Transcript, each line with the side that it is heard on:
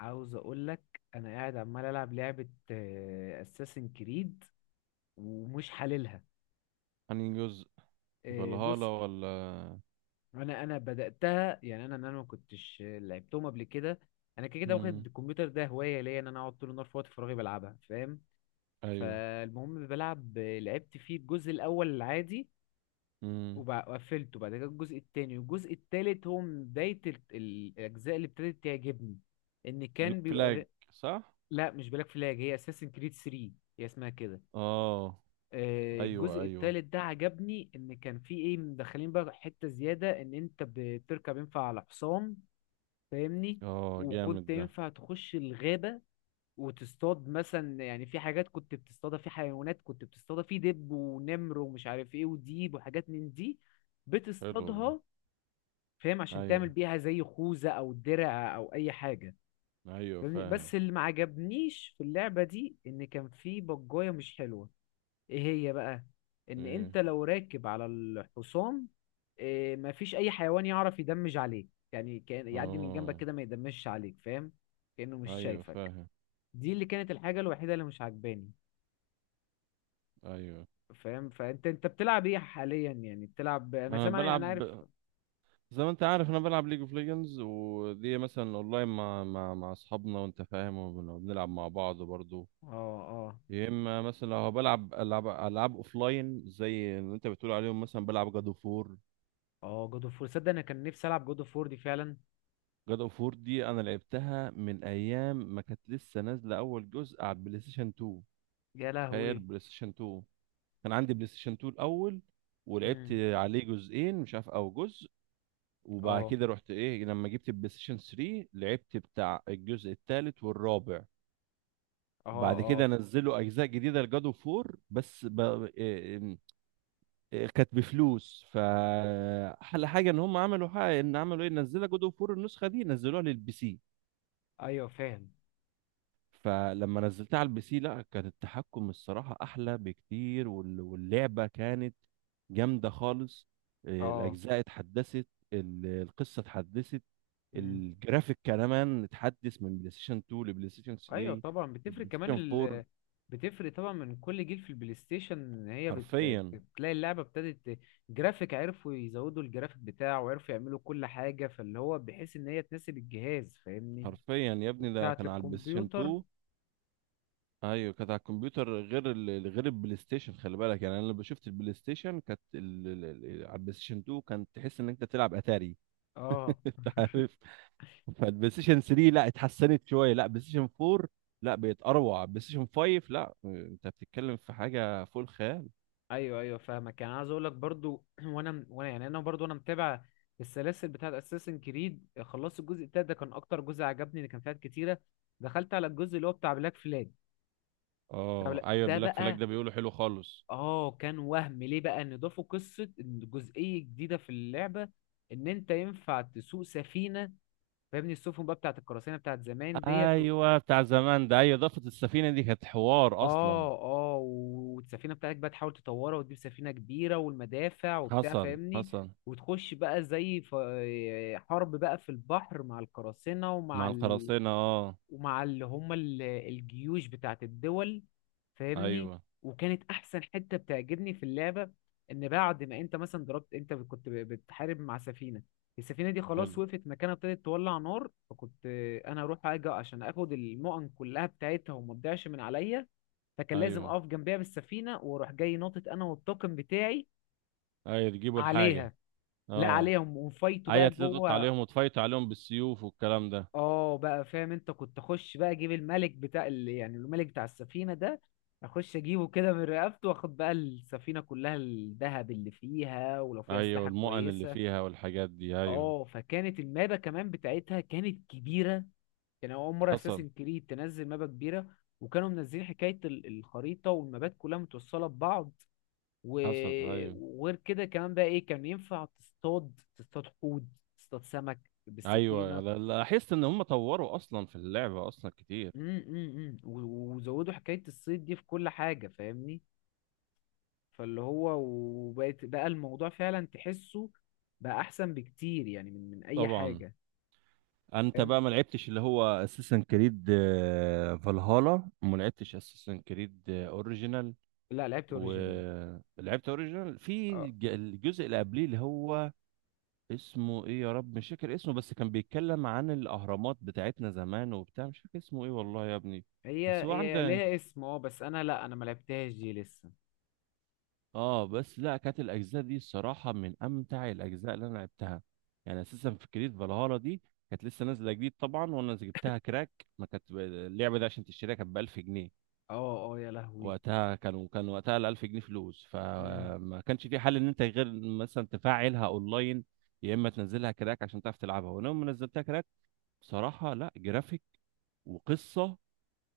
left: عاوز اقول لك انا قاعد عمال العب لعبه اساسن كريد ومش حللها.
right: انهي جزء؟ فالهالا
left: بص.
right: ولا؟
left: انا بداتها، يعني انا ما كنتش لعبتهم قبل كده. انا كده كده واخد
right: مم.
left: الكمبيوتر ده هوايه ليا، ان انا اقعد طول النهار في وقت فراغي بلعبها، فاهم؟
right: ايوه.
left: فالمهم بلعب، لعبت فيه الجزء الاول العادي
right: مم.
left: وقفلته. بعد كده الجزء التاني والجزء التالت هو من بدايه الاجزاء اللي ابتدت تعجبني ان
right: بلاك
left: كان
right: فلاج.
left: بيبقى.
right: صح.
left: لا مش بلاك فلاج، هي اساسن كريد 3، هي اسمها كده.
right: اه. ايوه
left: الجزء
right: ايوه.
left: الثالث ده عجبني، ان كان في ايه مدخلين بقى، حتة زيادة ان انت بتركب ينفع على حصان، فاهمني؟
right: اه، جامد
left: وكنت
right: ده.
left: ينفع تخش الغابة وتصطاد مثلا، يعني في حاجات كنت بتصطادها، في حيوانات كنت بتصطادها، في دب ونمر ومش عارف ايه وديب وحاجات من دي
right: حلو والله.
left: بتصطادها، فاهم؟ عشان تعمل
right: ايوه
left: بيها زي خوذة او درع او اي حاجة.
right: ايوه
left: فاهمني؟
right: فاهم.
left: بس اللي ما عجبنيش في اللعبة دي، ان كان في بجاية مش حلوة. ايه هي بقى؟ ان
right: ايه؟
left: انت لو راكب على الحصان، إيه، مفيش اي حيوان يعرف يدمج عليك، يعني كان يعدي من جنبك
right: اه
left: كده ما يدمجش عليك، فاهم؟ كأنه مش
right: ايوه
left: شايفك.
right: فاهم.
left: دي اللي كانت الحاجة الوحيدة اللي مش عجباني،
right: ايوه.
left: فاهم؟ فانت انت بتلعب ايه حاليا؟ يعني بتلعب، انا
right: انا
left: سامع، انا
right: بلعب.
left: عارف.
right: زي ما انت عارف انا بلعب ليج اوف ليجندز، ودي مثلا اونلاين مع اصحابنا وانت فاهم، وبنلعب مع بعض برضو.
left: اه، اه.
right: يا اما مثلا لو بلعب العاب اوفلاين زي اللي انت بتقول عليهم، مثلا بلعب جاد اوف وور.
left: اه جود اوف وور، صدق انا كان نفسي العب جود اوف وور دي فعلا.
right: جاد اوف وور دي انا لعبتها من ايام ما كانت لسه نازله اول جزء على البلاي ستيشن 2.
left: يا
right: تخيل،
left: لهوي.
right: بلاي ستيشن 2. كان عندي بلاي ستيشن 2 الاول، ولعبت
left: مم.
right: عليه جزئين مش عارف او جزء. وبعد
left: اه،
right: كده رحت ايه لما جبت البلاي ستيشن 3، لعبت بتاع الجزء الثالث والرابع.
left: اه.
right: بعد
left: اه
right: كده نزلوا اجزاء جديده لجاد اوف وور بس ب... إيه- إيه، كانت بفلوس. فاحلى حاجه ان هم عملوا حاجه، ان عملوا ايه، نزلوا جاد اوف وور النسخه دي نزلوها للبي سي.
left: ايوه فاهم.
right: فلما نزلتها على البي سي لا، كان التحكم الصراحة أحلى بكتير، واللعبة كانت جامدة خالص.
left: اه.
right: الأجزاء اتحدثت. القصة اتحدثت.
left: مم.
right: الجرافيك كمان اتحدث من بلاي ستيشن 2 لبلاي ستيشن
left: ايوه
right: 3
left: طبعا بتفرق
right: لبلاي ستيشن
left: كمان
right: 4.
left: ال... بتفرق طبعا من كل جيل في البلاي ستيشن، ان هي
right: حرفيا.
left: بتلاقي اللعبه ابتدت ت-. جرافيك عرفوا يزودوا الجرافيك بتاعه وعرفوا يعملوا كل حاجه، فاللي هو بحيث ان هي تناسب الجهاز، فاهمني؟
right: حرفيا يا ابني، ده
left: وبتاعه
right: كان على البلاي ستيشن
left: الكمبيوتر.
right: 2. ايوه كانت على الكمبيوتر، غير البلاي ستيشن. خلي بالك يعني، انا لما شفت البلاي ستيشن كانت على البلاي ستيشن 2 كانت تحس ان انت تلعب اتاري.
left: اه
right: انت عارف. فالبلاي ستيشن 3 لا، اتحسنت شويه. لا بلاي ستيشن 4 لا، بقت اروع. بلاي ستيشن 5 لا، انت بتتكلم في حاجه فوق الخيال.
left: ايوه ايوه فاهمك. يعني عايز اقول لك برضو، وانا يعني انا برضو انا متابع السلاسل بتاعه اساسن كريد. خلصت الجزء التالت، ده كان اكتر جزء عجبني اللي كان فيها كتيره. دخلت على الجزء اللي هو بتاع بلاك فلاج.
right: اه ايوه،
left: ده
right: بلاك فلاج
left: بقى
right: ده بيقولوا حلو خالص.
left: اه، كان وهم ليه بقى ان ضافوا قصه، إن جزئيه جديده في اللعبه، ان انت ينفع تسوق سفينه، فاهمني؟ السفن بقى بتاعت القراصنه، بتاعت زمان ديت و-.
right: ايوه بتاع زمان ده، ايوه، اضافه السفينه دي كانت حوار اصلا.
left: اه اه، والسفينه بتاعتك بقى تحاول تطورها وتجيب سفينه كبيره والمدافع وبتاع،
right: حصل
left: فاهمني؟
right: حصل.
left: وتخش بقى زي ف-، حرب بقى في البحر مع القراصنه
right: مع
left: ومع
right: القراصنة، اه.
left: ومع اللي هم الجيوش بتاعت الدول، فاهمني؟
right: ايوه.
left: وكانت احسن حتة بتعجبني في اللعبة، ان بعد ما انت مثلا ضربت، انت كنت بتحارب مع سفينة. السفينة دي خلاص
right: حلو.
left: وقفت مكانها ابتدت تولع نار، فكنت انا اروح اجي عشان اخد المؤن كلها بتاعتها وما تضيعش من عليا. فكان لازم
right: ايوه
left: اقف جنبها بالسفينه واروح جاي ناطط انا والطاقم بتاعي
right: ايوه، تجيبوا الحاجة.
left: عليها، لا
right: اه.
left: عليهم، ونفايتوا
right: ايوه،
left: بقى
right: تلطط
left: جوه.
right: عليهم وتفايتوا عليهم بالسيوف والكلام ده.
left: اه بقى فاهم، انت كنت اخش بقى اجيب الملك بتاع ال... يعني الملك بتاع السفينة ده اخش اجيبه كده من رقبته واخد بقى السفينة كلها، الذهب اللي فيها ولو فيها
right: ايوه،
left: اسلحة
right: والمؤن اللي
left: كويسة.
right: فيها والحاجات دي، ايوه.
left: اه، فكانت المابة كمان بتاعتها كانت كبيرة. كان اول مرة
right: حصل
left: اساسن كريد تنزل مابة كبيرة، وكانوا منزلين حكاية الخريطة والمابات كلها متوصلة ببعض،
right: حصل.
left: و-.
right: ايوه
left: وغير كده كمان بقى ايه، كان ينفع تصطاد حوت، تصطاد سمك
right: ايوه،
left: بالسفينة.
right: لاحظت ان هم طوروا اصلا في اللعبه اصلا كتير.
left: وزودوا حكاية الصيد دي في كل حاجة، فاهمني؟ فاللي هو وبقت بقى الموضوع فعلا تحسه بقى أحسن بكتير، يعني من أي
right: طبعا.
left: حاجة.
right: انت
left: فاهم.
right: بقى ما لعبتش اللي هو اساسن كريد فالهالا، وما لعبتش اساسن كريد اوريجينال.
left: لا لعبت أوريجينال.
right: ولعبت اوريجينال في
left: اه،
right: الجزء اللي قبليه اللي هو اسمه ايه، يا رب مش فاكر اسمه. بس كان بيتكلم عن الاهرامات بتاعتنا زمان وبتاع، مش فاكر اسمه ايه والله يا ابني.
left: هي
right: بس هو
left: هي
right: عنده.
left: ليها اسم اه، بس أنا لا أنا ما لعبتهاش دي لسه.
right: اه بس لا، كانت الاجزاء دي الصراحه من امتع الاجزاء اللي انا لعبتها. يعني اساسا في كريد فالهالا دي. كانت لسه نازله جديد طبعا، وانا جبتها كراك. ما كانت اللعبه دي عشان تشتريها كانت ب 1000 جنيه.
left: اه اه يا لهوي.
right: وقتها كان وقتها ال 1000 جنيه فلوس،
left: امم.
right: فما كانش في حل ان انت غير مثلا تفعلها اونلاين، يا اما تنزلها كراك عشان تعرف تلعبها. وانا يوم ما نزلتها كراك، بصراحه، لا جرافيك، وقصه.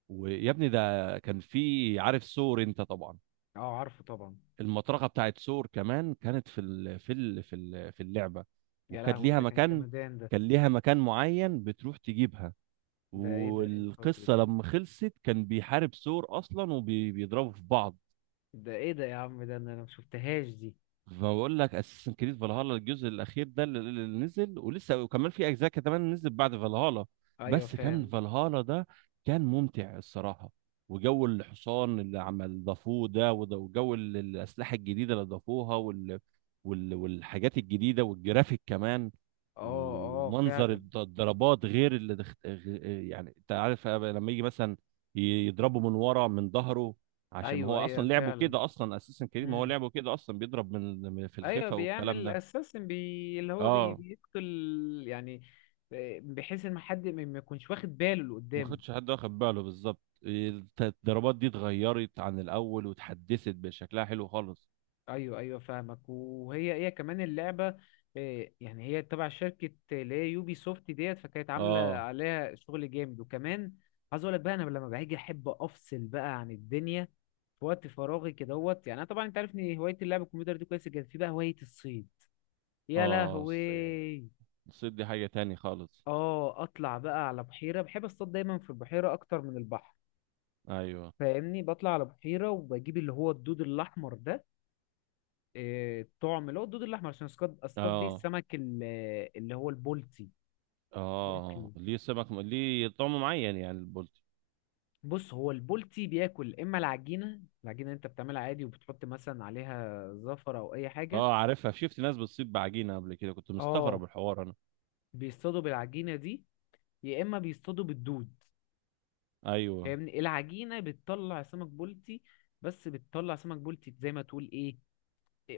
right: ويا ابني ده، كان في، عارف سور انت طبعا؟
left: اه عارفه طبعا.
right: المطرقه بتاعت ثور كمان كانت في اللعبه.
left: يا
right: وكانت
left: لهوي
right: ليها
left: ده كان
right: مكان.
left: جمدان ده.
right: كان ليها مكان معين بتروح تجيبها.
left: ده ايه ده، ايه الفجر
right: والقصه
left: ده؟
right: لما خلصت كان بيحارب ثور اصلا وبيضربوا في بعض.
left: ده ايه ده يا عم؟ ده انا أنا ما شفتهاش دي.
right: ما بقول لك اساسن كريد فالهالا الجزء الاخير ده اللي نزل، ولسه وكمان في اجزاء كمان نزلت بعد فالهالا.
left: ايوه
right: بس كان
left: فاهم.
right: فالهالا ده كان ممتع الصراحه. وجو الحصان اللي عمل ضافوه ده، وجو الاسلحه الجديده اللي ضافوها، والحاجات الجديده والجرافيك كمان.
left: اه اه
right: ومنظر
left: فعلا.
right: الضربات، غير يعني انت عارف لما يجي مثلا يضربه من ورا من ظهره، عشان ما
left: ايوه
right: هو
left: ايوه
right: اصلا لعبه
left: فعلا.
right: كده اصلا اساسا كريم، ما هو
left: مم.
right: لعبه كده اصلا بيضرب في
left: ايوه
right: الخفا والكلام
left: بيعمل
right: ده.
left: اساسن بي... اللي هو بي...
right: اه.
left: بيقتل، يعني، بحيث ان حد ما يكونش واخد باله اللي
right: ما
left: قدامه.
right: خدش حد واخد باله بالظبط. الضربات دي اتغيرت عن الاول واتحدثت بشكلها حلو خالص.
left: ايوه ايوه فاهمك. وهي هي كمان اللعبه، يعني هي تبع شركه اللي هي يوبي سوفت ديت، فكانت عامله
right: اه
left: عليها شغل جامد وكمان. عايز اقول لك بقى، انا لما باجي احب افصل بقى عن الدنيا في وقت فراغي كدهوت. يعني انا طبعا انت عارف ان هوايه اللعب الكمبيوتر دي كويسه جدا، في بقى هوايه الصيد. يا
right: اه، الصيد.
left: لهوي.
right: الصيد دي حاجة تاني خالص.
left: اه اطلع بقى على بحيره، بحب اصطاد دايما في البحيره اكتر من البحر،
right: ايوه.
left: فاهمني؟ بطلع على بحيره، وبجيب اللي هو الدود الاحمر ده، الطعم اللي هو الدود الاحمر، عشان اصطاد، اصطاد بيه
right: اه
left: السمك ال- اللي هو البولتي،
right: اه،
left: بياكله.
right: ليه طعم معين يعني البولتي.
left: بص، هو البولتي بياكل اما العجينه، اللي انت بتعملها عادي، وبتحط مثلا عليها زفر او اي حاجه.
right: اه عارفها، شفت ناس بتصيد بعجينة قبل كده، كنت مستغرب
left: اه
right: الحوار انا.
left: بيصطادوا بالعجينه دي، يا اما بيصطادوا بالدود،
right: ايوه.
left: فاهمني؟ العجينه بتطلع سمك بولتي، بس بتطلع سمك بولتي زي ما تقول ايه،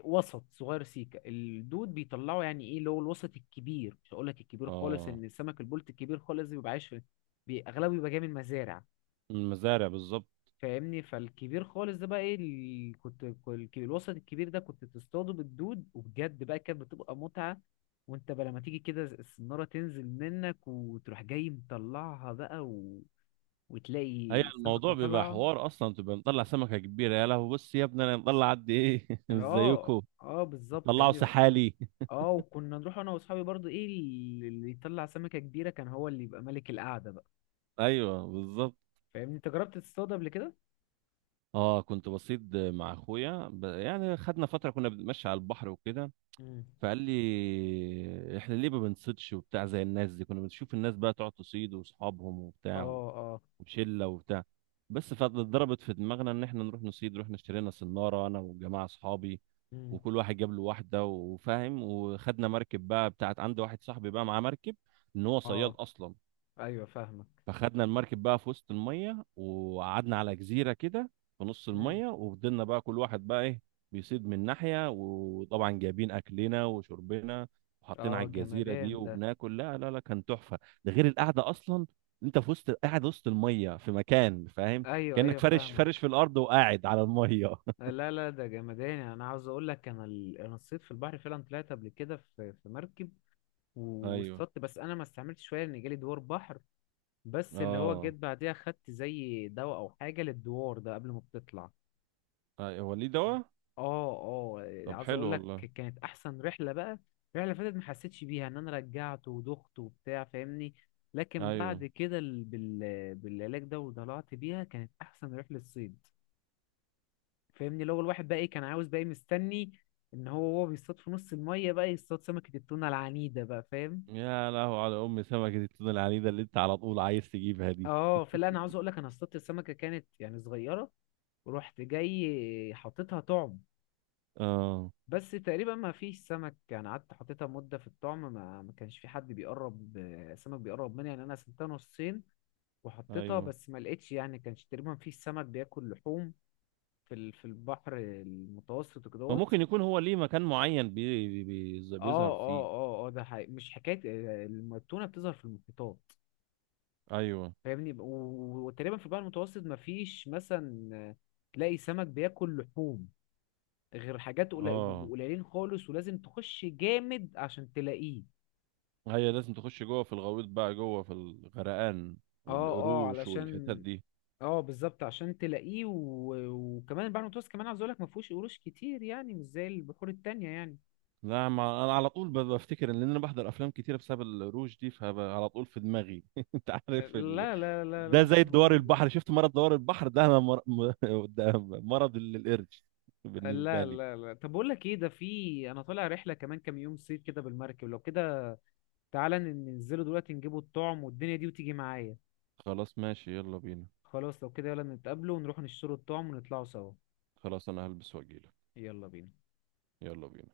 left: وسط صغير. سيكا الدود بيطلعوا يعني ايه اللي هو الوسط الكبير، مش هقول لك الكبير خالص،
right: اه،
left: ان السمك البلطي الكبير خالص بيبقى عايش في اغلبه بيبقى جاي من مزارع،
right: المزارع بالظبط.
left: فاهمني؟ فالكبير خالص ده بقى ايه ال... كنت الوسط الكبير ده كنت تصطاده بالدود، وبجد بقى كانت بتبقى متعة. وانت بقى لما تيجي كده السنارة تنزل منك وتروح جاي مطلعها بقى و...
right: هي
left: وتلاقي السمكة
right: الموضوع بيبقى
left: طالعة.
right: حوار اصلا تبقى مطلع سمكه كبيره. يا لهوي، بص يا ابني انا مطلع قد ايه مش
left: اه
right: زيكم.
left: اه بالظبط
right: طلعوا
left: فاهمني.
right: سحالي.
left: اه، وكنا نروح انا واصحابي برضو، ايه اللي يطلع سمكة كبيرة كان هو اللي يبقى ملك القعدة بقى.
right: ايوه بالظبط.
left: فاهمني، انت جربت تصطاد قبل كده؟
right: اه كنت بصيد مع اخويا يعني خدنا فتره كنا بنتمشى على البحر وكده.
left: مم.
right: فقال لي احنا ليه ما بنصيدش وبتاع زي الناس دي، كنا بنشوف الناس بقى تقعد تصيد واصحابهم
left: اه
right: وبتاع
left: اه.
right: وشله وبتاع. بس فضربت في دماغنا ان احنا نروح نصيد. رحنا اشترينا سناره انا وجماعه اصحابي،
left: مم.
right: وكل واحد جاب له واحده وفاهم، وخدنا مركب بقى بتاعت عند واحد صاحبي بقى معاه مركب، ان هو صياد
left: اه
right: اصلا.
left: ايوه فاهمك.
right: فخدنا المركب بقى في وسط الميه، وقعدنا على جزيره كده في نص
left: مم.
right: الميه. وفضلنا بقى كل واحد بقى ايه بيصيد من ناحيه، وطبعا جايبين اكلنا وشربنا وحاطين
left: اه
right: على الجزيره
left: جمدان
right: دي
left: ده.
right: وبناكل. لا لا لا، كان تحفه، ده غير القعده اصلا. انت في وسط، قاعد وسط الميه في مكان فاهم،
left: ايوه
right: كانك
left: ايوه
right: فرش فرش
left: فاهمك.
right: في الارض وقاعد على الميه
left: لا لا ده جمدان، يعني انا عاوز اقول لك انا ال... انا صيد في البحر فعلا طلعت قبل كده في مركب
right: ايوه.
left: واصطدت، بس انا ما استعملتش شويه، ان جالي دوار بحر. بس اللي هو
right: اه.
left: جيت بعديها خدت زي دواء او حاجه للدوار ده قبل ما بتطلع.
right: أيوة. هو ليه دواء؟
left: اه، اه
right: طب
left: عاوز
right: حلو
left: اقول لك،
right: والله.
left: كانت احسن رحله بقى. الرحله اللي فاتت ما حسيتش بيها، ان انا رجعت ودخت وبتاع، فاهمني؟ لكن
right: ايوه.
left: بعد كده بالعلاج ده وطلعت بيها كانت احسن رحله صيد. فاهمني؟ لو الواحد بقى ايه كان عاوز بقى ايه مستني، ان هو وهو بيصطاد في نص الميه بقى يصطاد سمكه التونه العنيده بقى، فاهم؟
right: يا لهو على ام سمكه التونه العنيده اللي انت على طول عايز تجيبها دي.
left: اه فلا انا عاوز اقول لك، انا اصطادت السمكه كانت يعني صغيره، ورحت جاي حاططها طعم.
right: اه
left: بس تقريبا ما فيش سمك، يعني قعدت حطيتها مدة في الطعم ما كانش في حد بيقرب، سمك بيقرب مني. يعني أنا قسمتها نصين وحطيتها،
right: ايوه،
left: بس ما لقيتش، يعني كانش تقريبا في سمك بياكل لحوم في في البحر المتوسط وكدهوت.
right: فممكن يكون هو ليه مكان معين
left: اه
right: بيظهر
left: اه
right: فيه.
left: اه اه ده حقيقي، مش حكاية. التونة بتظهر في المحيطات،
right: ايوه.
left: فاهمني؟ وتقريبا في البحر المتوسط ما فيش مثلا تلاقي سمك بياكل لحوم، غير حاجات قليل- بيبقوا
right: اه،
left: قليلين خالص، ولازم تخش جامد عشان تلاقيه.
right: هي لازم تخش جوه في الغويط بقى جوه في الغرقان،
left: اه اه
right: والقروش والحتت
left: علشان،
right: دي.
left: اه بالظبط عشان تلاقيه و... وكمان البحر المتوسط كمان عاوز اقول لك ما فيهوش قروش كتير، يعني مش زي البحور التانية يعني.
right: لا ما انا على طول بفتكر ان انا بحضر افلام كتيره بسبب القروش دي، فعلى طول في دماغي انت عارف
left: لا،
right: ده
left: مش
right: زي دوار
left: موجودة.
right: البحر، شفت مرض دوار البحر ده، ده مرض القرش بالنسبه
left: لا لا
right: لي.
left: لا طب بقول لك ايه، ده في انا طالع رحلة كمان كام يوم صيف كده بالمركب، لو كده تعالى ننزلوا دلوقتي نجيبوا الطعم والدنيا دي وتيجي معايا.
right: خلاص ماشي، يلا بينا.
left: خلاص لو كده يلا نتقابلوا ونروح نشتروا الطعم ونطلعوا سوا.
right: خلاص انا هلبس واجيلك.
left: يلا بينا.
right: يلا بينا.